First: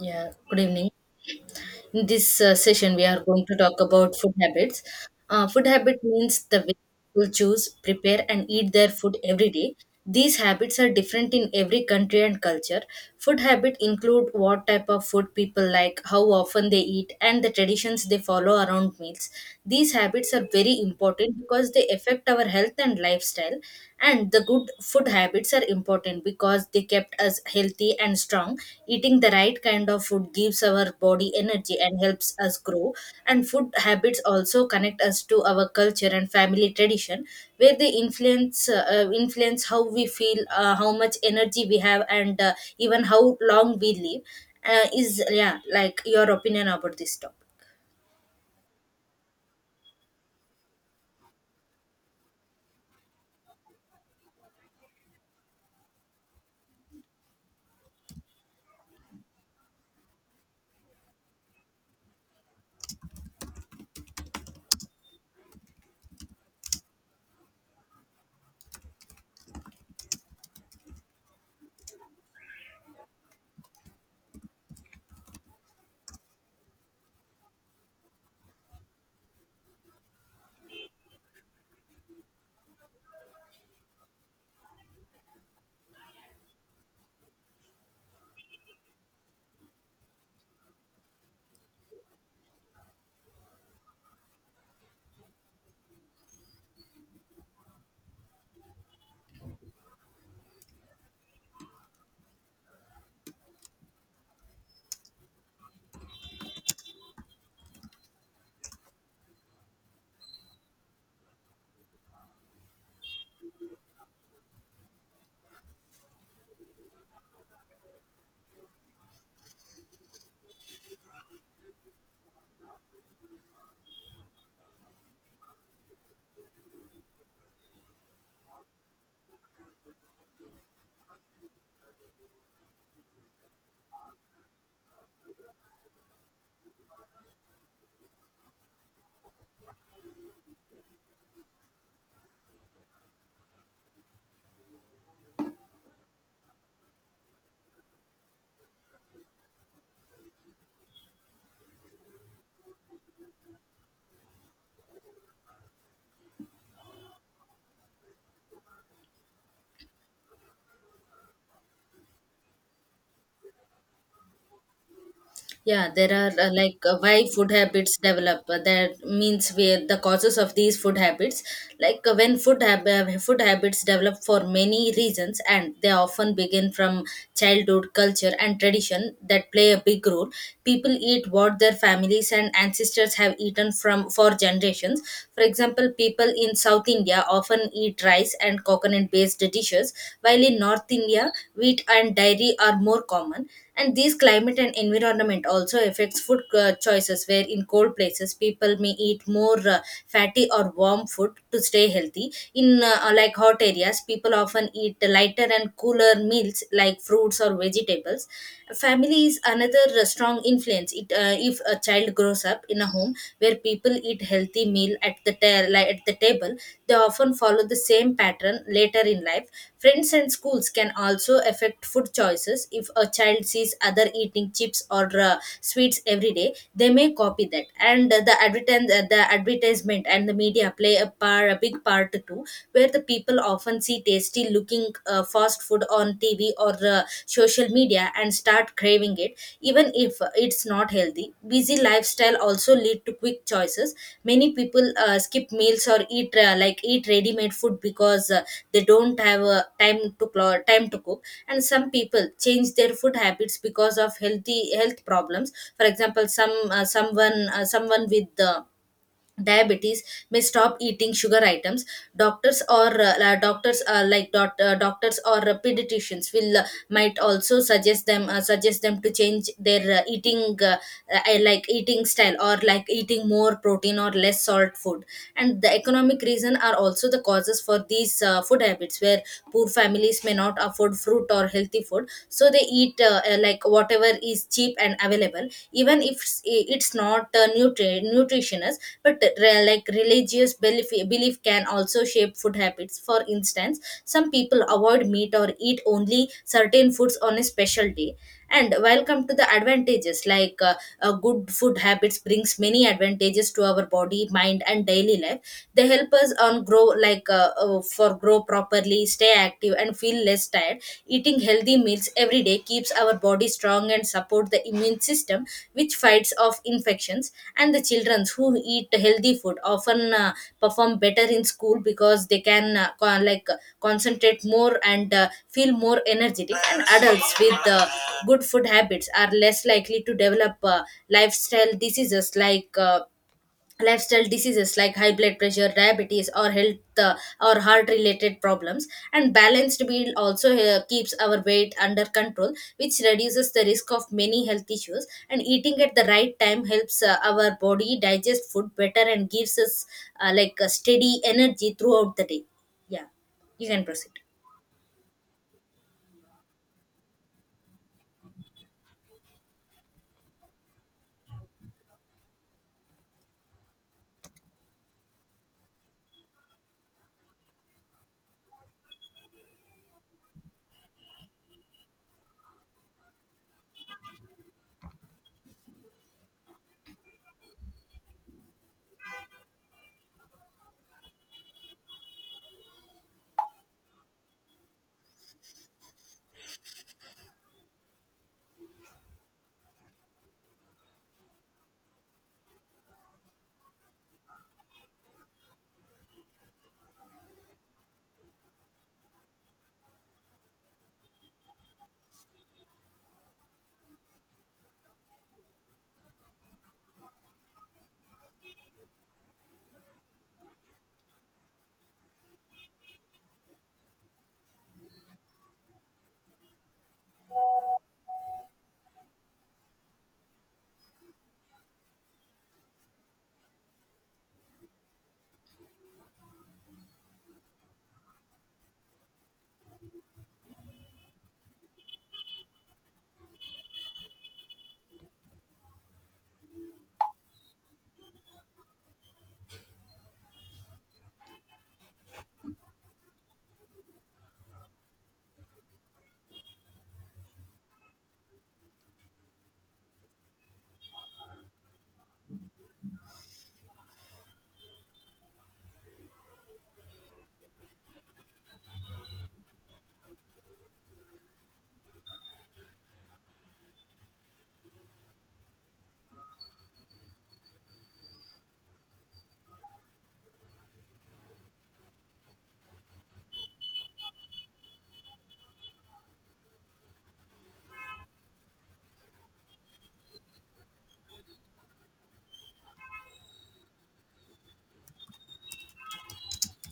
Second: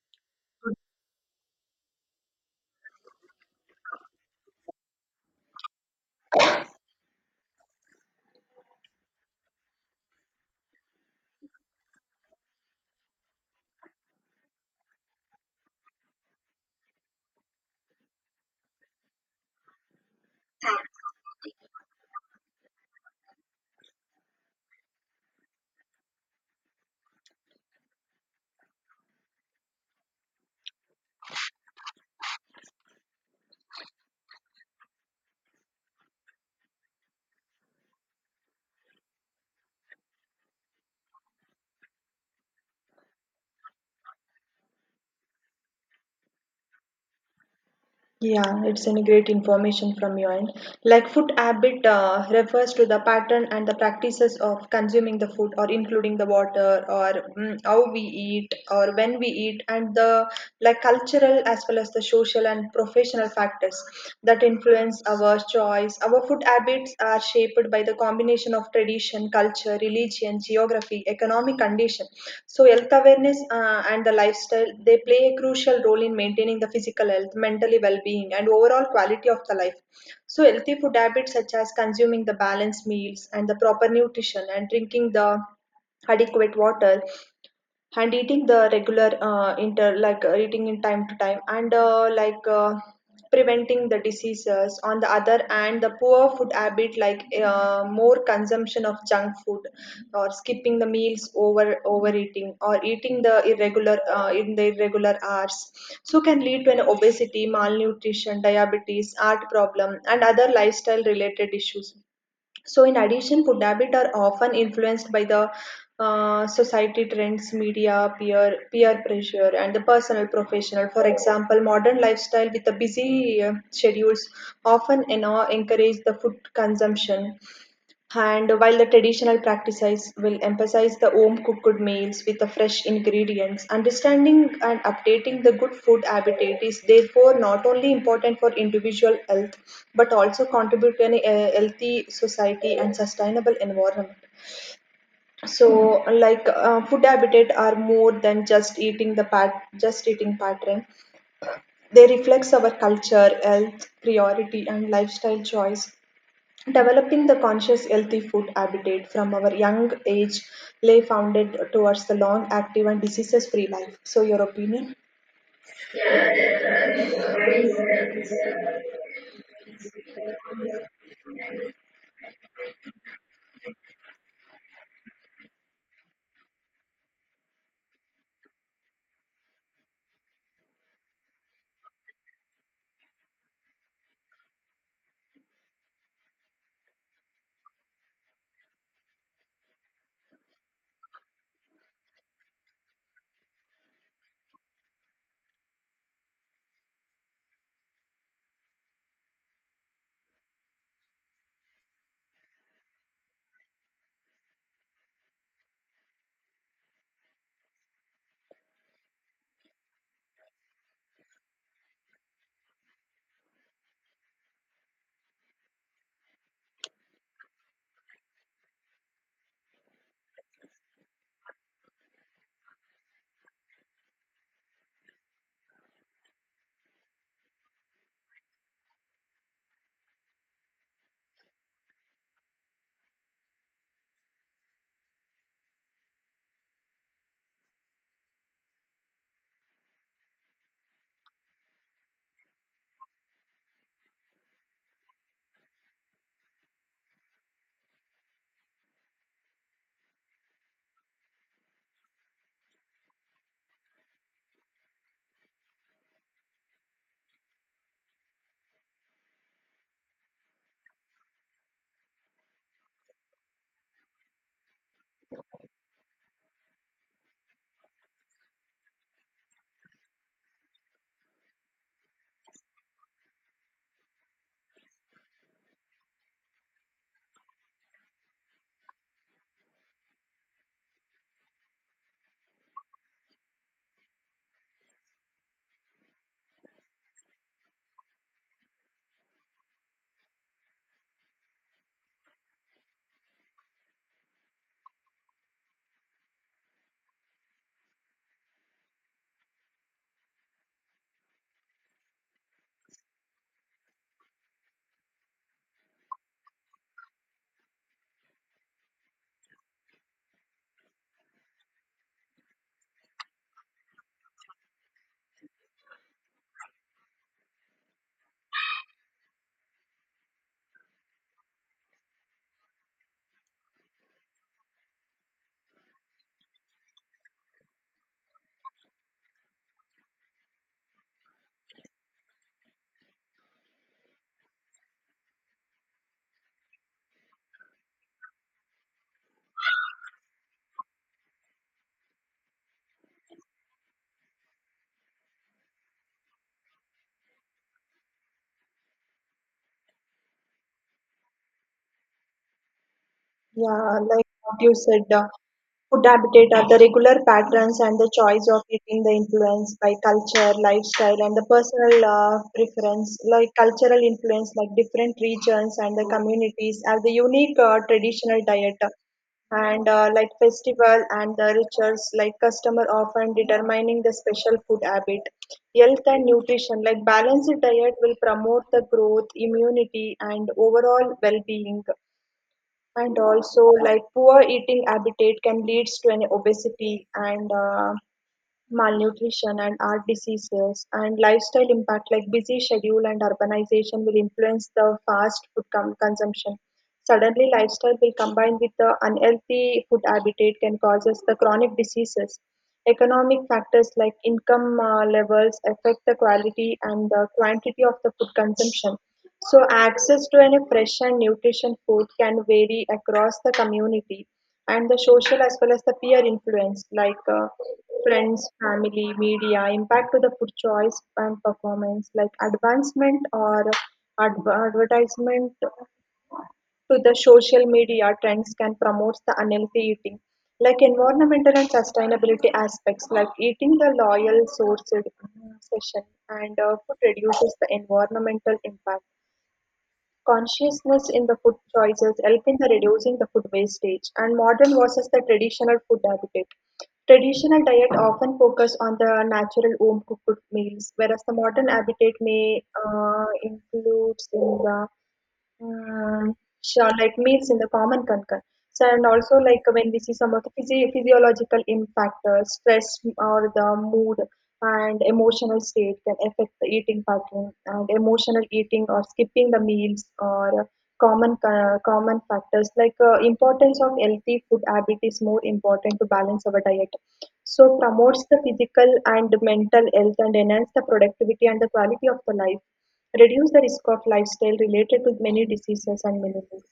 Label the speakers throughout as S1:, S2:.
S1: Yeah, good evening. In this session, we are going to talk about food habits. Food habit means the way people choose, prepare, and eat their food every day. These habits are different in every country and culture. Food habit include what type of food people like, how often they eat, and the traditions they follow around meals. These habits are very important because they affect our health and lifestyle, and the good food habits are important because they kept us healthy and strong. Eating the right kind of food gives our body energy and helps us grow. And food habits also connect us to our culture and family tradition, where they influence how we feel, how much energy we have, and even how long we live. Like your opinion about this topic?
S2: Yeah, it's any great information from your end. Like food habit refers to the pattern and the practices of consuming the food or including the water or how we eat or when we eat and the like cultural as well as the social and professional factors that influence our choice. Our food habits are shaped by the combination of tradition, culture, religion, geography, economic condition. So health awareness and the lifestyle they play a crucial role in maintaining the physical health, mentally well-being, and overall quality of the life. So healthy food habits such as consuming the balanced meals and the proper nutrition and drinking the adequate water and eating the regular inter like eating in time to time and preventing the diseases on the other and the poor food habit like more consumption of junk food or skipping the meals over overeating or eating the irregular in the irregular hours so can lead to an obesity malnutrition diabetes heart problem and other lifestyle related issues so, in addition, food habits are often influenced by the society trends, media, peer pressure, and the personal professional. For example, modern lifestyle with the busy schedules often encourage the food consumption, and while the traditional practices will emphasize the home cooked meals with the fresh ingredients, understanding and updating the good food habitat is therefore not only important for individual health but also contribute to a healthy society and sustainable environment. So, like food habitat are more than just eating the just eating pattern. They reflects our culture, health, priority, and lifestyle choice. Developing the conscious, healthy food habit from our young age lay founded towards the long, active, and diseases free life. So, your opinion?
S1: Yeah, there are why food habits develop. That means where the causes of these food habits. When food habits develop for many reasons, and they often begin from childhood culture and tradition that play a big role. People eat what their families and ancestors have eaten from for generations. For example, people in South India often eat rice and coconut-based dishes, while in North India, wheat and dairy are more common, and these climate and environment also affects food choices. Where in cold places people may eat more fatty or warm food to stay healthy, in like hot areas people often eat lighter and cooler meals like fruits or vegetables. Family is another strong influence. It if a child grows up in a home where people eat healthy meal at the at the table, they often follow the same pattern later in life. Friends and schools can also affect food choices. If a child sees other eating chips or sweets every day, they may copy that. And the advertisement and the media play a big part too, where the people often see tasty looking fast food on TV or social media and start craving it, even if it's not healthy. Busy lifestyle also lead to quick choices. Many people skip meals or eat ready made food because they don't have time to cook. And some people change their food habits because of healthy health problems. For example, someone with diabetes may stop eating sugar items. Doctors or la- doctors like dot, Doctors or pediatricians will might also suggest them to change their eating like eating style, or like eating more protein or less salt food. And the economic reason are also the causes for these food habits, where poor families may not afford fruit or healthy food, so they eat like whatever is cheap and available, even if it's not nutritious. But like religious belief can also shape food habits. For instance, some people avoid meat or eat only certain foods on a special day. And welcome to the advantages. Good food habits brings many advantages to our body, mind, and daily life. They help us on grow like for grow properly, stay active, and feel less tired. Eating healthy meals every day keeps our body strong and support the immune system, which fights off infections. And the children who eat healthy food often perform better in school because they can concentrate more and feel more energetic. And adults with good food habits are less likely to develop lifestyle diseases like uh, lifestyle diseases like high blood pressure, diabetes, or heart related problems. And balanced meal also keeps our weight under control, which reduces the risk of many health issues. And eating at the right time helps our body digest food better and gives us like a steady energy throughout the day. Yeah. You can
S2: Yeah,
S1: proceed.
S2: like what you said, food habitat are the regular patterns and the choice of eating the influence by culture, lifestyle, and the personal preference. Like cultural influence, like different regions and the communities have the unique traditional diet. And like festival and the rituals, like customer often determining the special food habit. Health and nutrition, like balanced diet will promote the growth, immunity, and overall well-being, and also like poor eating habitat can leads to an obesity and malnutrition and heart diseases and lifestyle impact like busy schedule and urbanization will influence the fast food consumption. Suddenly lifestyle will combine with the unhealthy food habitat can causes the chronic diseases. Economic factors like income levels affect the quality and the quantity of the food consumption. So, access to any fresh and nutrition food can vary across the community, and the social as well as the peer influence, like friends, family, media, impact to the food choice and performance, like advancement or advertisement to the social media trends can promote the unhealthy eating, like environmental and sustainability aspects like eating the loyal sourced session and food reduces the environmental impact, consciousness in the food choices help in the reducing the food wastage and modern versus the traditional food habit. Traditional diet often focus on the natural home cooked meals, whereas the modern habitat may includes in the um, sure, like meals in the common concern. So, and also like when we see some of the physiological impact, stress or the mood and emotional state can affect the eating pattern. And emotional eating or skipping the meals or common common factors like importance of healthy food habit is more important to balance our diet. So promotes the physical and mental health and enhance the productivity and the quality of the life, reduce the risk of lifestyle related to many diseases and diseases.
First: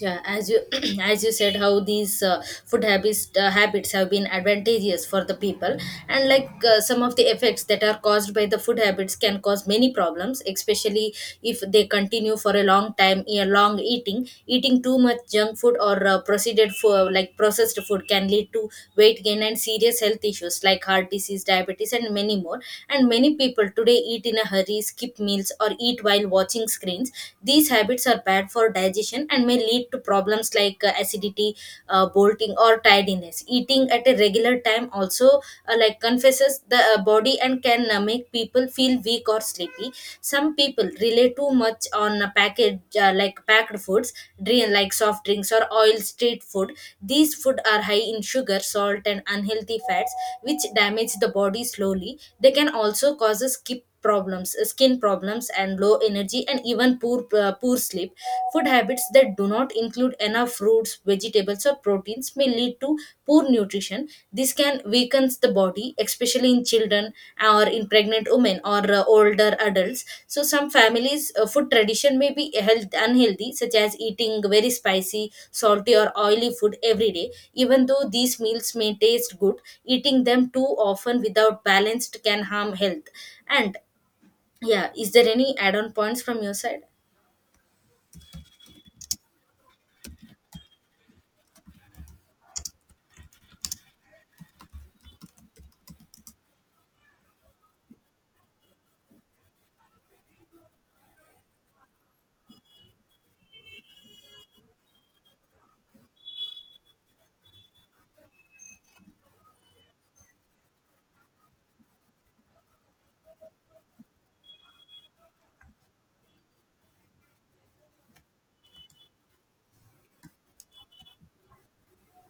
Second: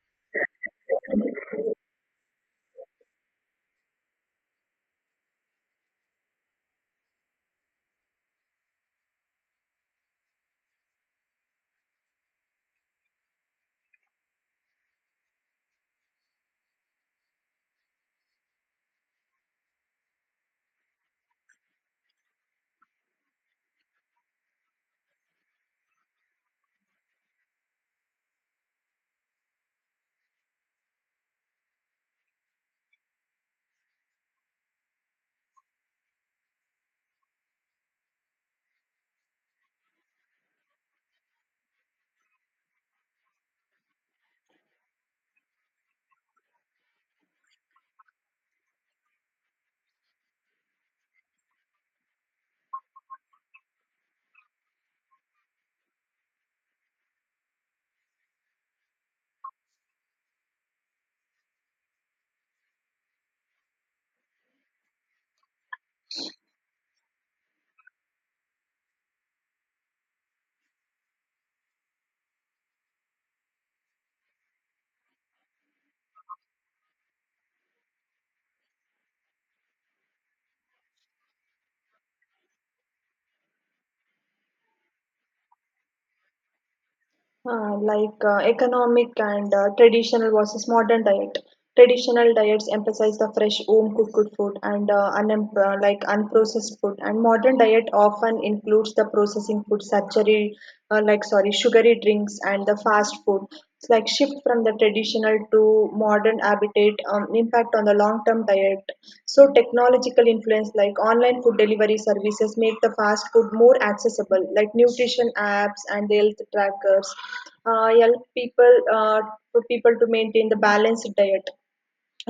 S1: Yeah, as you as you said, how these food habits habits have been advantageous for the people, and some of the effects that are caused by the food habits can cause many problems, especially if they continue for a long time. A long eating, too much junk food or processed food, can lead to weight gain and serious health issues like heart disease, diabetes, and many more. And many people today eat in a hurry, skip meals, or eat while watching screens. These habits are bad for digestion and may lead to problems like acidity, bloating, or tidiness. Eating at a regular time also like confesses the body and can make people feel weak or sleepy. Some people rely too much on package like packed foods, drink like soft drinks or oil street food. These food are high in sugar, salt, and unhealthy fats, which damage the body slowly. They can also cause a skip problems skin problems and low energy and even poor sleep. Food habits that do not include enough fruits, vegetables, or proteins may lead to poor nutrition. This can weaken the body, especially in children or in pregnant women or older adults. So some families food tradition may be health unhealthy, such as eating very spicy, salty, or oily food every day. Even though these meals may taste good, eating them too often without balanced can harm health. And yeah, is there any add-on points from your side?
S2: Economic and traditional versus modern diet. Traditional diets emphasize the fresh, home cooked food and like unprocessed food, and modern diet often includes the processing food, sugary, like sorry, sugary drinks and the fast food. Like shift from the traditional to modern habitat impact on the long term diet. So technological influence like online food delivery services make the fast food more accessible, like nutrition apps and the health trackers help people for people to maintain the balanced diet,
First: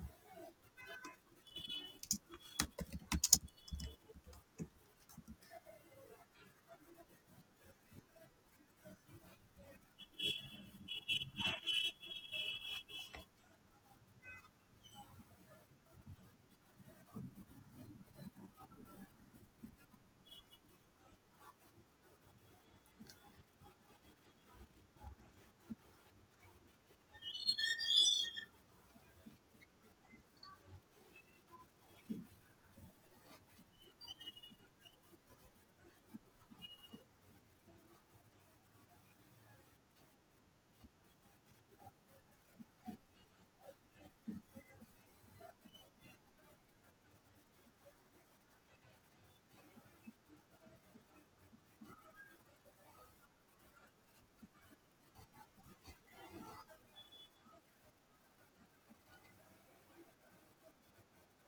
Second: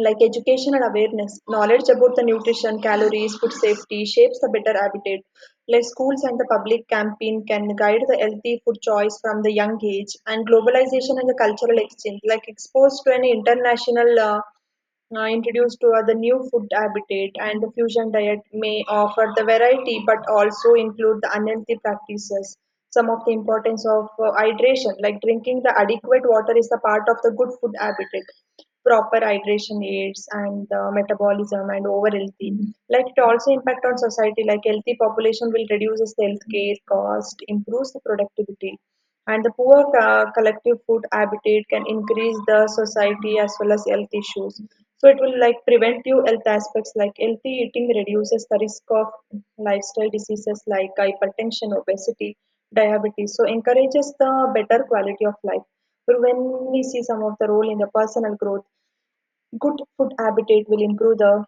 S2: like education and awareness knowledge about the nutrition calories food safety shapes a better habitat, like schools and the public campaign can guide the healthy food choice from the young age, and globalization and the cultural exchange like exposed to an international introduced to the new food habitat and the fusion diet may offer the variety but also include the unhealthy practices. Some of the importance of hydration, like drinking the adequate water is the part of the good food habitat. Proper hydration aids and metabolism and over healthy, like it also impact on society, like healthy population will reduces the healthcare cost, improves the productivity, and the poor collective food habitat can increase the society as well as health issues. So it will like prevent you health aspects, like healthy eating reduces the risk of lifestyle diseases like hypertension, obesity, diabetes. So encourages the better quality of life. So when we see some of the role in the personal growth, good food habit will improve the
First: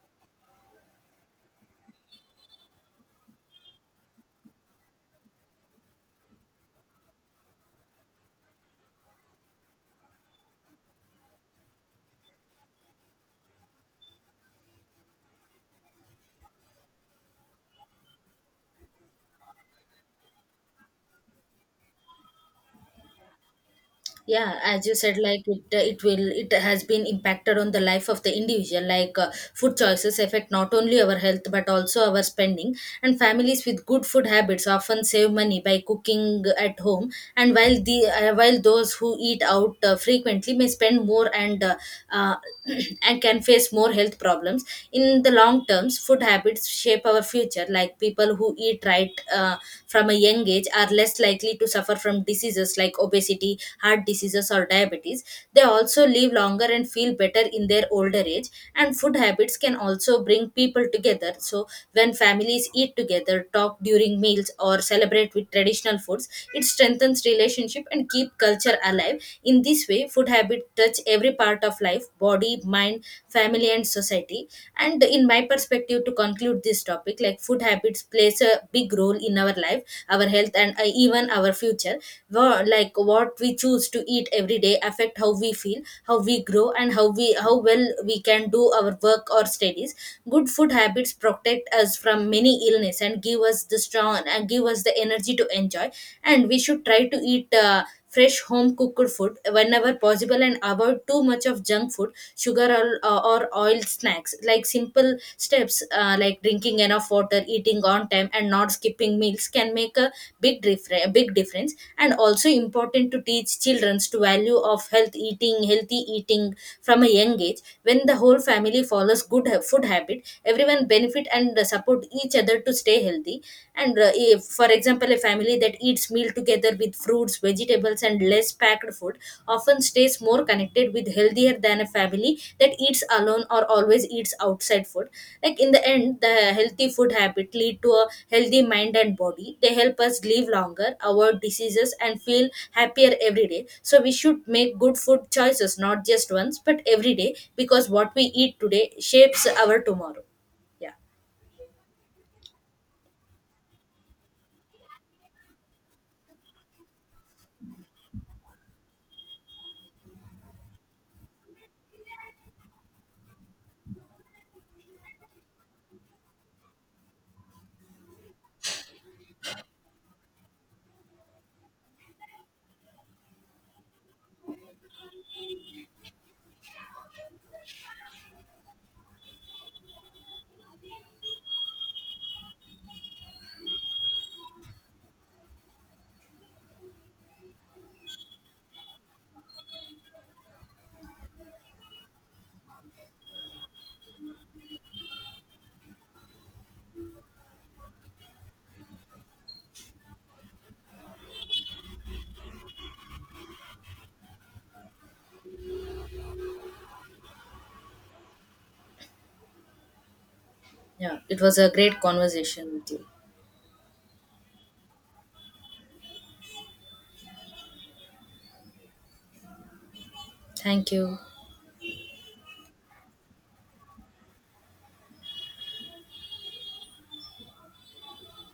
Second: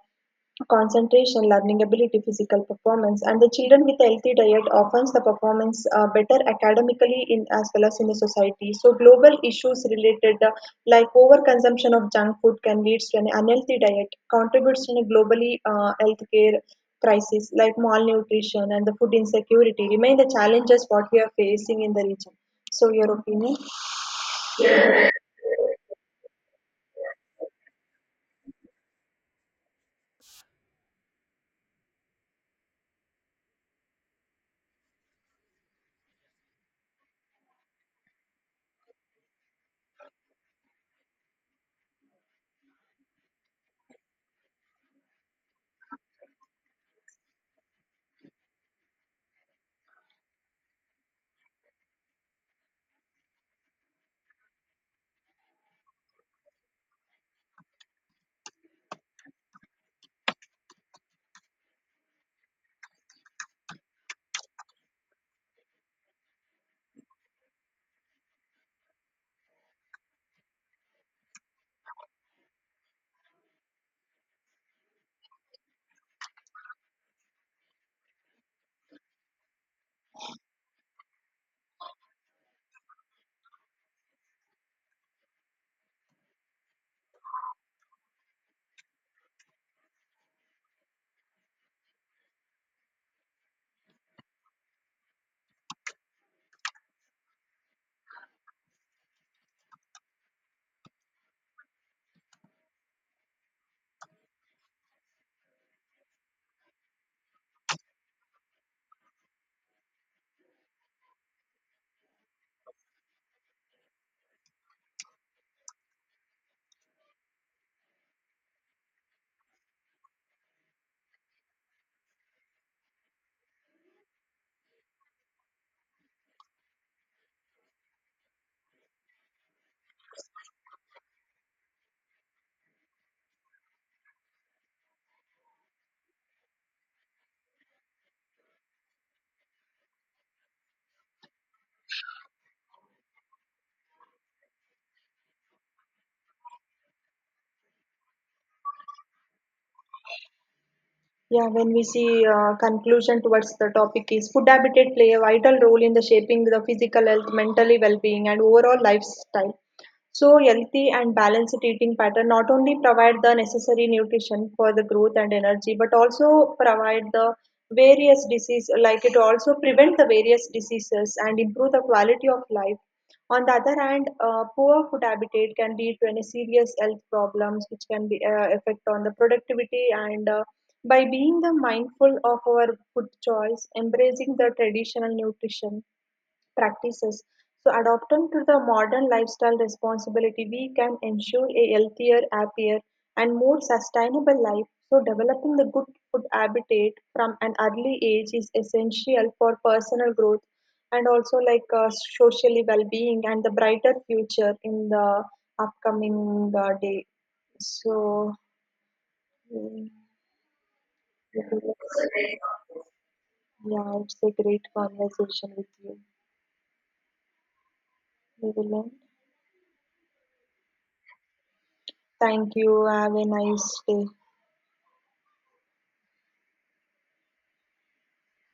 S2: concentration, learning ability, physical performance, and the children with a healthy diet often the performance better academically in as well as in the society. So global issues related, overconsumption of junk food can lead to an unhealthy diet, contributes to a globally healthcare crisis, like malnutrition and the food insecurity remain the challenges what we are facing in the region. So your opinion?
S1: Yeah, as you said, it will, it has been impacted on the life of the individual. Food choices affect not only our health but also our spending. And families with good food habits often save money by cooking at home. And while the while those who eat out frequently may spend more and uh, and can face more health problems in the long terms. Food habits shape our future. Like people who eat right. From a young age are less likely to suffer from diseases like obesity, heart diseases, or diabetes. They also live longer and feel better in their older age. And food habits can also bring people together. So, when families eat together, talk during meals, or celebrate with traditional foods, it strengthens relationship and keep culture alive. In this way, food habit touch every part of life, body, mind, family, and society. And in my perspective, to conclude this topic, like food habits plays a big role in our life, our health, and even our future. What we choose to eat every day affect how we feel, how we grow, and how well we can do our work or studies. Good food habits protect us from many illness and give us the strong and give us the energy to enjoy. And we should try to eat fresh home cooked food whenever possible and avoid too much of junk food, sugar, or oil snacks. Like simple steps like drinking enough water, eating on time, and not skipping meals can make a big difference. And also important to teach Childrens to value of health eating, healthy eating from a young age. When the whole family follows food habit, everyone benefit and support each other to stay healthy. And if, for example, a family that eats meal together with fruits, vegetables, and less packed food often stays more connected with healthier than a family that eats alone or always eats outside food. Like in the end, the healthy food habit lead to a healthy mind and body. They help us live longer, avoid diseases, and feel happier every day. So we should make good food choices not just once but every day, because what we eat today shapes our tomorrow. Yeah.
S2: Yeah, when we see conclusion towards the topic is food habitat play a vital role in the shaping the physical health, mentally well-being, and overall lifestyle. So healthy and balanced eating pattern not only provide the necessary nutrition for the growth and energy, but also provide the various disease like it also prevent the various diseases and improve the quality of life. On the other hand, poor food habitat can lead to any serious health problems, which can be affect on the productivity. And by being the mindful of our food choice, embracing the traditional nutrition, practices. So, adopting to the modern lifestyle responsibility, we can ensure a healthier, happier, and more sustainable life. So, developing the good food habitat from an early age is essential for personal growth, and also like socially well-being and the brighter future in the upcoming day. So, mm,
S1: Yeah, it
S2: it
S1: was a great
S2: is-
S1: conversation with you.
S2: yeah, it's a great conversation with you, Vivian.
S1: Thank you.
S2: Thank you. Have a nice day.